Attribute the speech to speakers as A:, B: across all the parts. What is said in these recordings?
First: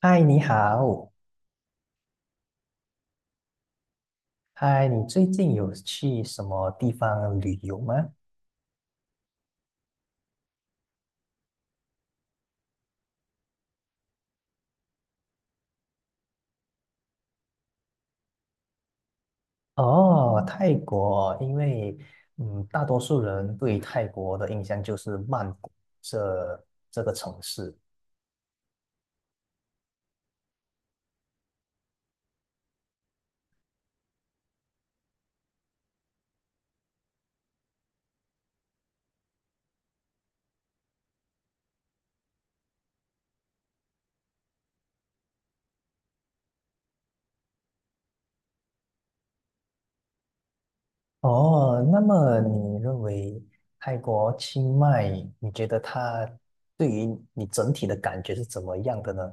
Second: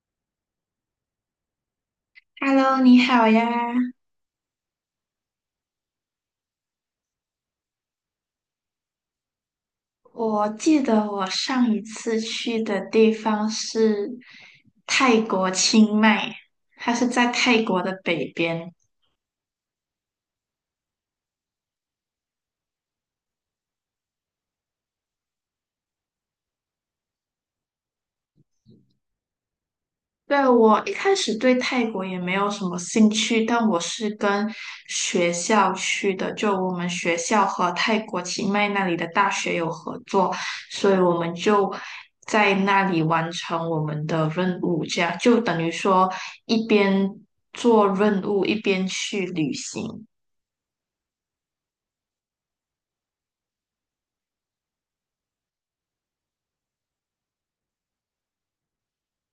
A: 嗨，你好。
B: Hello，你好呀！
A: 嗨，你最近有去什么地方旅游吗？
B: 我记得我上一次去的地方是泰国清迈，它是在泰国的北边。
A: 哦，泰国，因为大多数人对泰国的印象就是曼谷这个城市。
B: 对，我一开始对泰国也没有什么兴趣，但我是跟学校去的，就我们学校和泰国清迈那里的大学有合作，所以我们就在那里完成我们的任务，这样就等于说一边做任务一边去旅行。
A: 哦，那么你认为泰国清迈，你觉得它对于你整体的感觉是怎么样的呢？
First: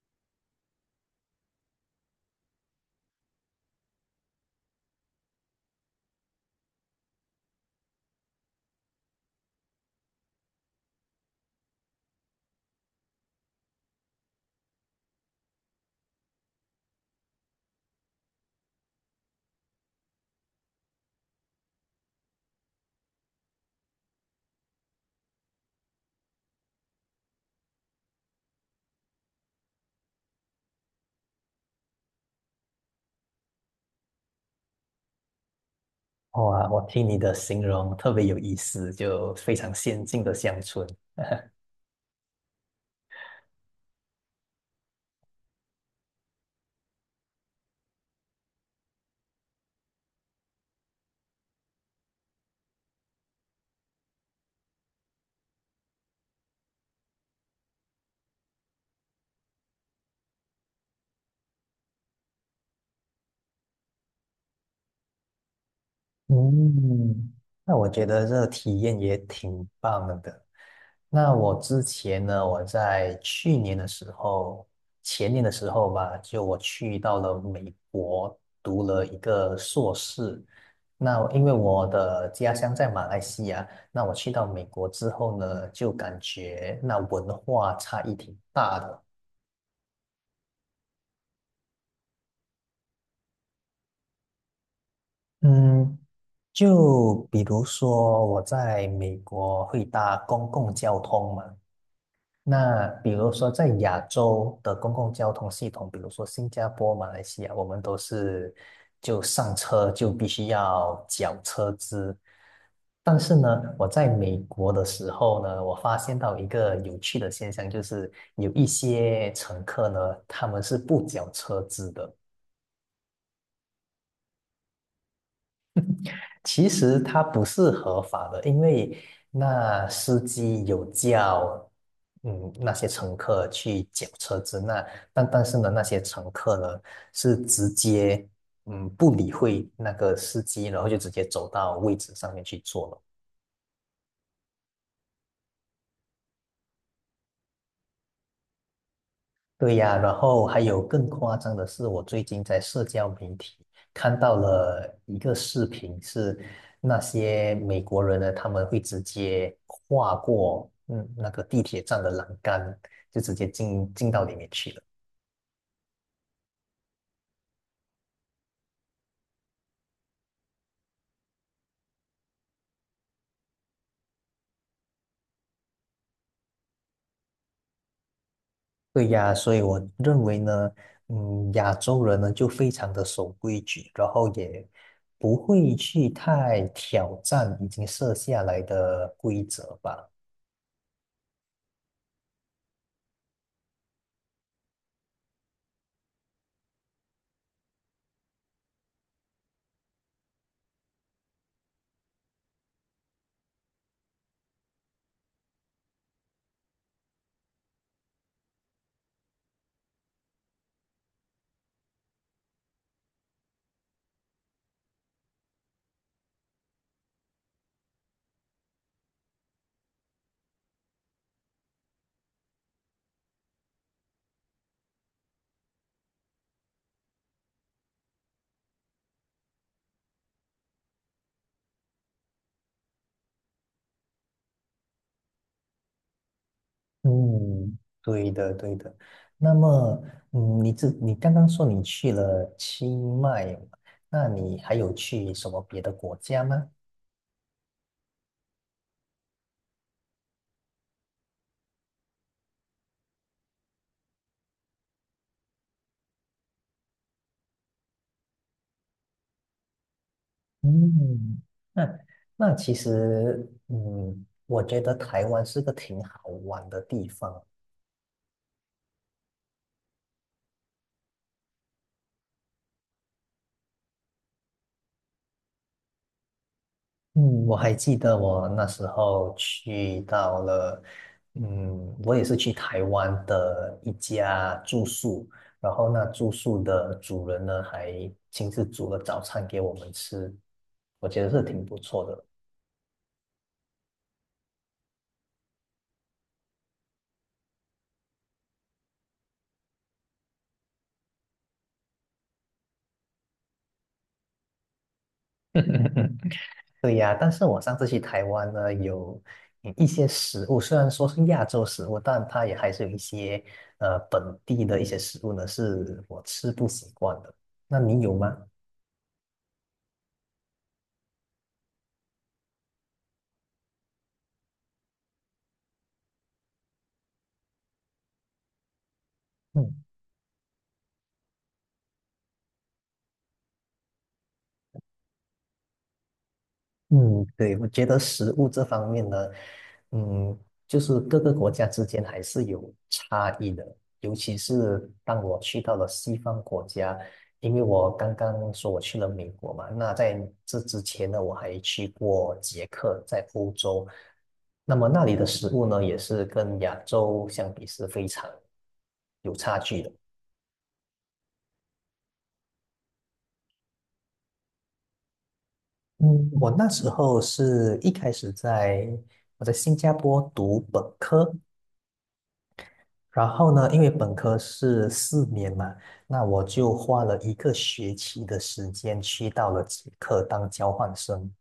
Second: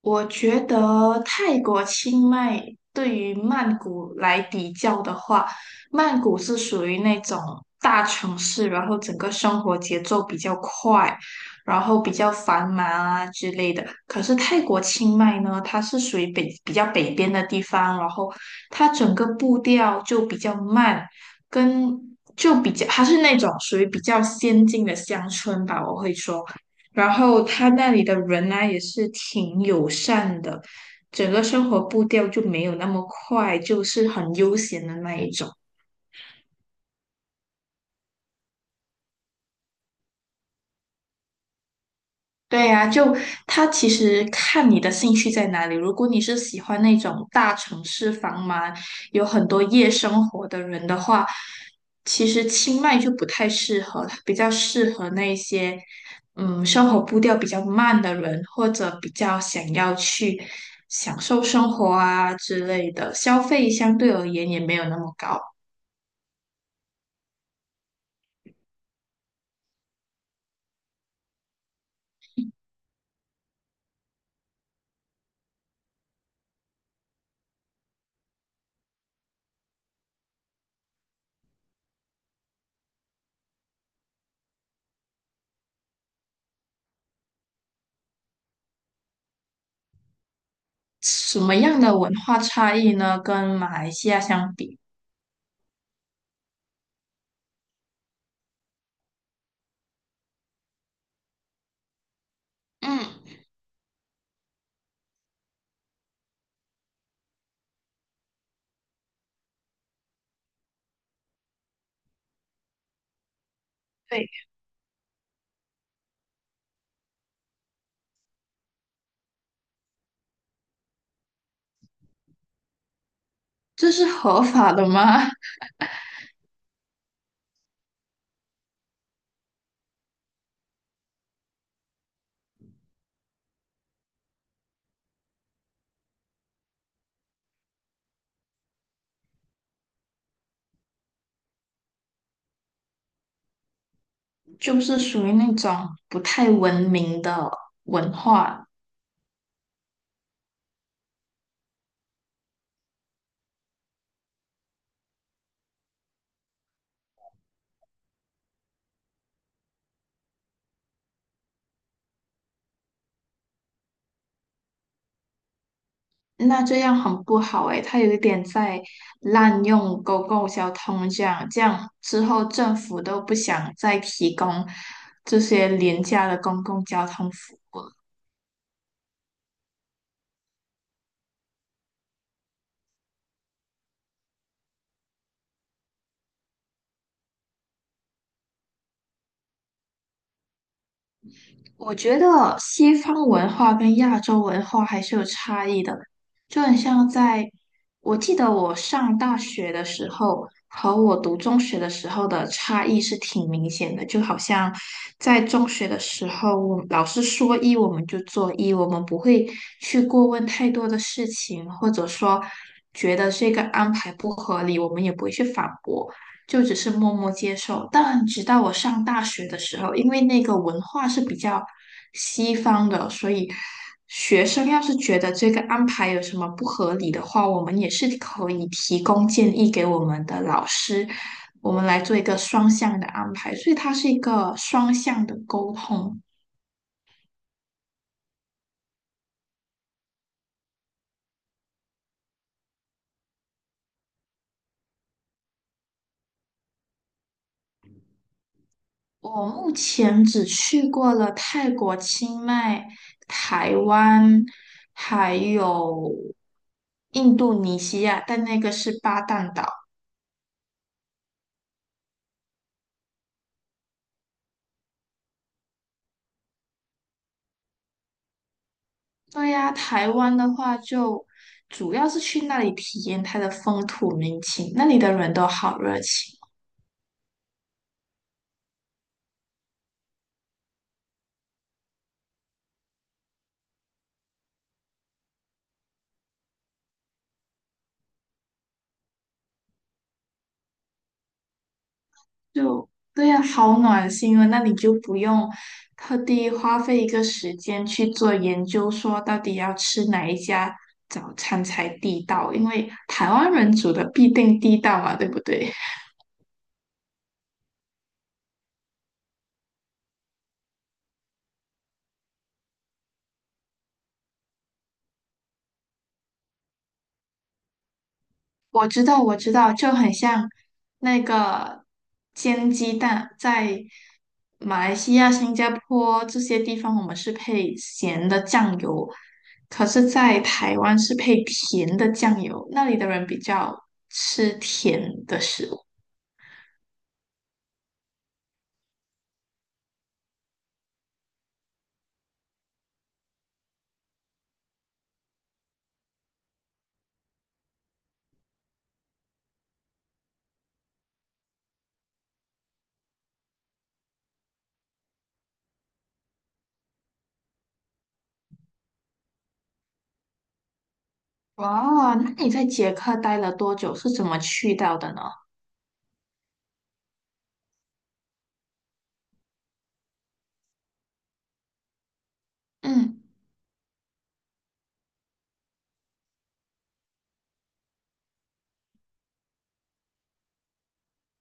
B: 我觉得泰国清迈对于曼谷来比较的话，曼谷是属于那种大城市，然后整个生活节奏比较快，然后比较繁忙啊之类的。可是泰国清迈呢，它是属于北比较北边的地方，然后它整个步调就比较慢，跟就比较它是那种属于比较先进的乡村吧，我会说。然后他那里的人呢也是挺友善的，整个生活步调就没有那么快，就是很悠闲的那一种。
A: 哇，我听你的形容特别有意思，就非常先进的乡村。
B: 对呀，就他其实看你的兴趣在哪里。如果你是喜欢那种大城市繁忙、有很多夜生活的人的话，其实清迈就不太适合，它比较适合那些生活步调比较慢的人，或者比较想要去享受生活啊之类的，消费相对而言也没有那么高。
A: 嗯，那我觉得这个体验也挺棒的。那我之前呢，我在去年的时候，前年的时候吧，就我去到了美国读了一个硕士。那因为我的家乡在马来西亚，那我去到美国之后呢，就感觉那文化差异挺大的。
B: 什么样的文化差异呢？跟马来西亚相比，
A: 嗯，就比如说我在美国会搭公共交通嘛。那比如
B: 嗯，
A: 说，在亚洲的公共交通系统，比如说新加坡、马来西亚，我们都是就上车就必须要缴车资。但是呢，我在
B: 对，
A: 美国的时候呢，我发现到一个有趣的现象，就是有一些乘客呢，他们是不缴车资的。
B: 这是合法的吗？
A: 其实它不是合法的，因为那司机有叫，那些乘客去缴车子，那但是呢，那些乘客呢是直接，不理会那个司机，然后就直接走到位置上面去坐了。
B: 就是属于那种不太文明的文化，
A: 对呀，然后还有更夸张的是，我最近在社交媒体看到了一个视频，是那些美国人呢，他们会直接跨过那个地铁站的栏杆，就直接进到里面去了。
B: 那这样很不好诶，它有一点在滥用公共交通这样，这样之后政府都不想再提供这些廉价的公共交通服务。
A: 对呀，所以我认为呢，嗯，亚洲人呢就非常的守规矩，然后也不会去太挑战已经设下来的规则吧。
B: 我觉得西方文化跟亚洲文化还是有差异的，就很像在，我记得我上大学的时候和我读中学的时候的差异是挺明显的，就好像在中学的时候，我们老师说一我们就做一，我们不会去过问太多的事情，或者说觉得这个安排不合理，我们也不会去反驳。就只是默默接受。但直到我上大学的时候，因为那个文化是比较西方的，所以学生要是觉得这个安排有什么不合理的话，我们也是可以提供建议给我们的老师，我们来做一个双向的安排。所以它是一个双向的沟通。
A: 嗯，对的，对的。那么，嗯，你刚刚说你去了清迈嘛，那你还有去什么别的国家吗？
B: 我目前只去过了泰国、清迈、台湾，还有印度尼西亚，但那个是巴淡岛。
A: 嗯，那那其实，嗯，我觉得台湾是个挺好玩的地方。
B: 对呀，台湾的话就主要是去那里体验它的风土民情，那里的人都好热情。
A: 嗯，我还记得我那时候去到了，嗯，我也是去台湾的一家住宿，然后那住宿的主人呢还亲自煮了早餐给我们吃，我觉得是挺不错的。
B: 就对呀，好暖心啊！那你就不用特地花费一个时间去做研究，说到底要吃哪一家早餐才地道，因为台湾人煮的必定地道嘛，对不对？
A: 对呀，但是我上次去台湾呢，有一些食物，虽然说是亚洲食物，但它也还是有一些本地的一些食物呢，是我吃不习惯的。那你有吗？
B: 我知道，我知道，就很像那个煎鸡蛋，在马来西亚、新加坡这些地方，我们是配咸的酱油，
A: 嗯。
B: 可是，在台湾是配甜的酱油，那里的人比较吃甜的食物。
A: 嗯，对，我觉得食物这方面呢，嗯，就是各个国家之间还是有差异的，尤其是当我去到了西方国家，因为我刚刚说我去了美国嘛，那在这之前呢，我还去过捷克，在欧洲，那么那里的食物呢，也是跟亚洲相比是非常有差距的。
B: 哇，那你在捷克待了多久？是怎么去到的呢？
A: 嗯，我那时候是一开始在我在新加坡读本科，
B: 嗯，
A: 然后呢，因为本科是四年嘛，那我就花了一个学期的时间去到了捷克当交换生。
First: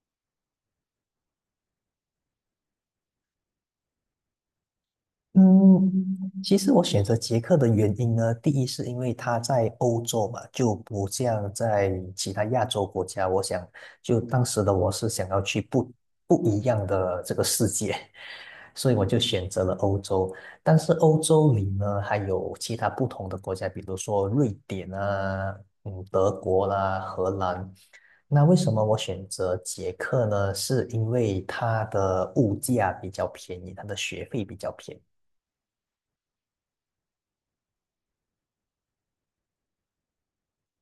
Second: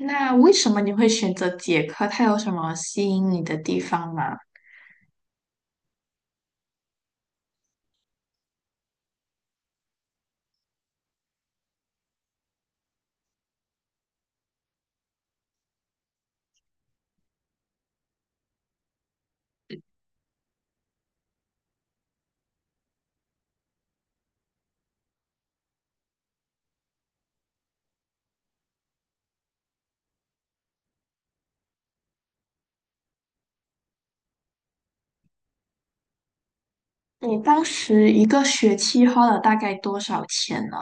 B: 那为什么你会选择捷克？它有什么吸引你的地方吗？
A: 嗯，其实我选择捷克的原因呢，第一是因为它在欧洲嘛，就不像在其他亚洲国家。我想，就当时的我是想要去不一样的这个世界，所以我就选择了欧洲。但是欧洲里呢，还有其他不同的国家，比如说瑞典啊，嗯，德国啦，荷兰。那为什么我选择捷克呢？是因为它的物价比较便宜，它的学费比较便宜。
B: 你当时一个学期花了大概多少钱呢？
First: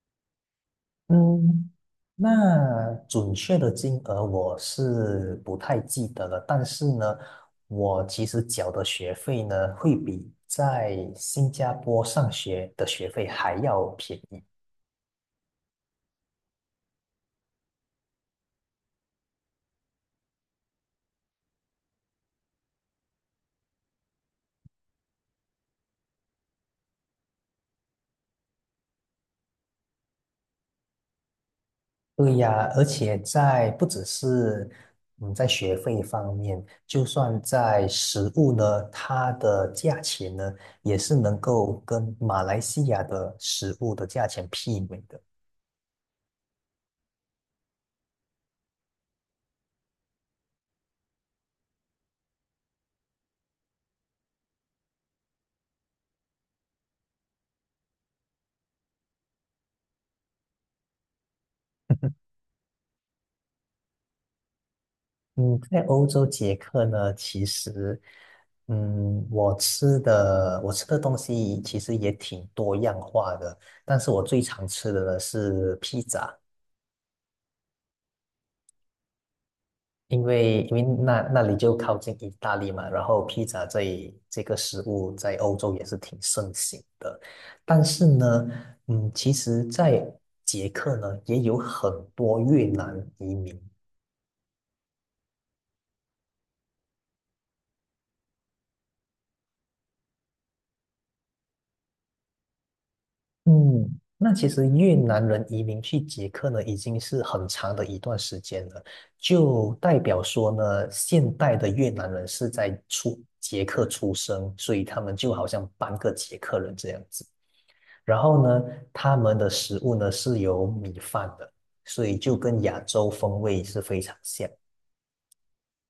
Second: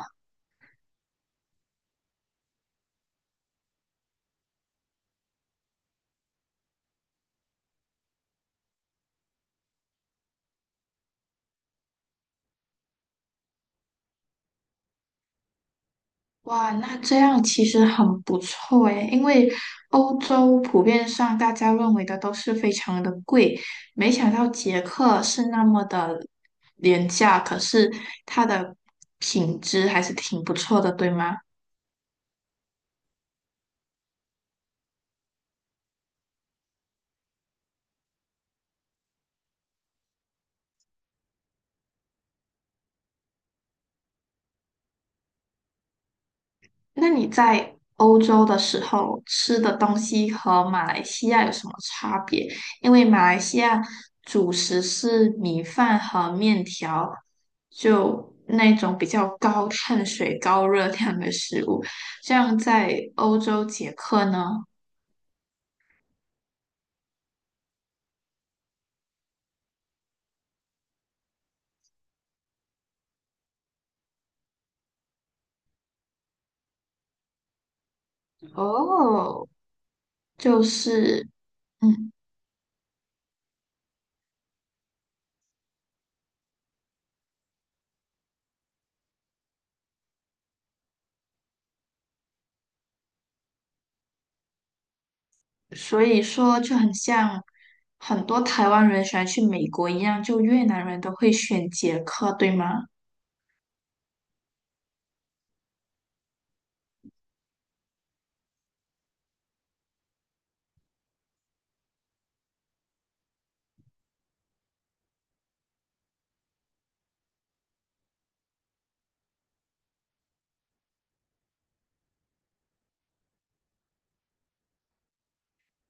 A: 嗯，那准确的金额我是不太记得了，但是呢，我其实缴的学费呢，会比在新加坡上学的学费还要便宜。
B: 哇，那这样其实很不错诶，因为欧洲普遍上大家认为的都是非常的贵，没想到捷克是那么的廉价，可是它的品质还是挺不错的，对吗？
A: 对呀，而且不只是嗯在学费方面，就算在食物呢，它的价钱呢，也是能够跟马来西亚的食物的价钱媲美的。
B: 那你在欧洲的时候吃的东西和马来西亚有什么差别？因为马来西亚主食是米饭和面条，就那种比较高碳水、高热量的食物。像在欧洲捷克呢，
A: 嗯，在欧洲捷克呢，其实，嗯，我吃的东西其实也挺多样化的，但是我最常吃的呢是披萨，
B: 哦，就
A: 因为
B: 是
A: 那里就靠
B: 嗯，
A: 近意大利嘛，然后披萨这个食物在欧洲也是挺盛行的，但是呢，嗯，其实，在捷克呢也有很多越南移民。
B: 所以说就很像很多台湾人喜欢去美国一样，就越南人都会选捷克，对吗？
A: 嗯，那其实越南人移民去捷克呢，已经是很长的一段时间了，就代表说呢，现代的越南人是在捷克出生，所以他们就好像半个捷克人这样子。然后呢，他们的食物呢是有米饭的，所以就跟亚洲风味是非常像。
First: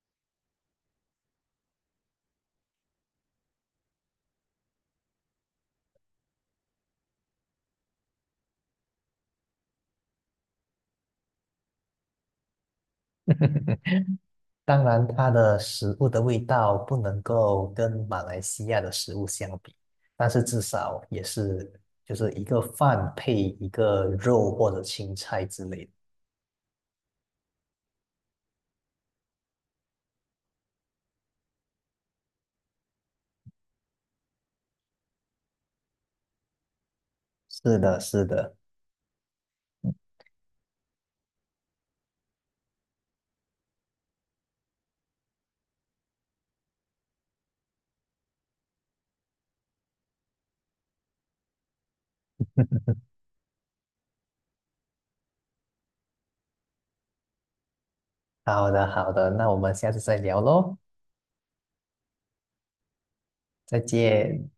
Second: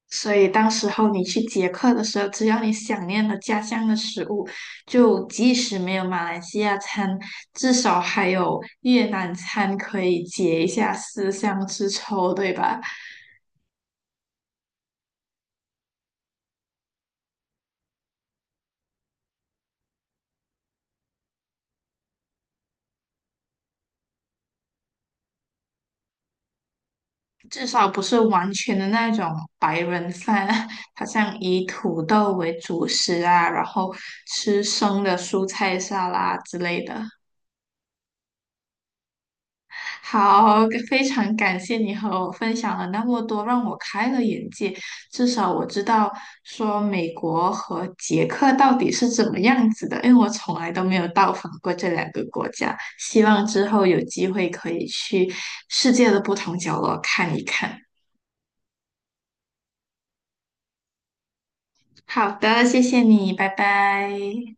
B: 所以当时候你去捷克的时候，只要你想念了家乡的食物，就即使没有马来西亚餐，至少还有越南餐可以解一下思乡之愁，对吧？
A: 当然，它的食物的味道不能够跟马来西亚的食物相比，但是至少也是就是一个饭配一个肉或者青菜之类的。
B: 至少不是完全的那种白人饭，好像以土豆为主食啊，然后吃生的蔬菜沙拉之类的。
A: 是的，是的。
B: 好，非常感谢你和我分享了那么多，让我开了眼界。至少我知道说美国和捷克到底是怎么样子的，因为我从来都没有到访过这两个国家。希望之后有机会可以去世界的不同角落看一看。
A: 好的，好的，那我们下次再聊喽，
B: 好的，谢谢你，拜
A: 再见。
B: 拜。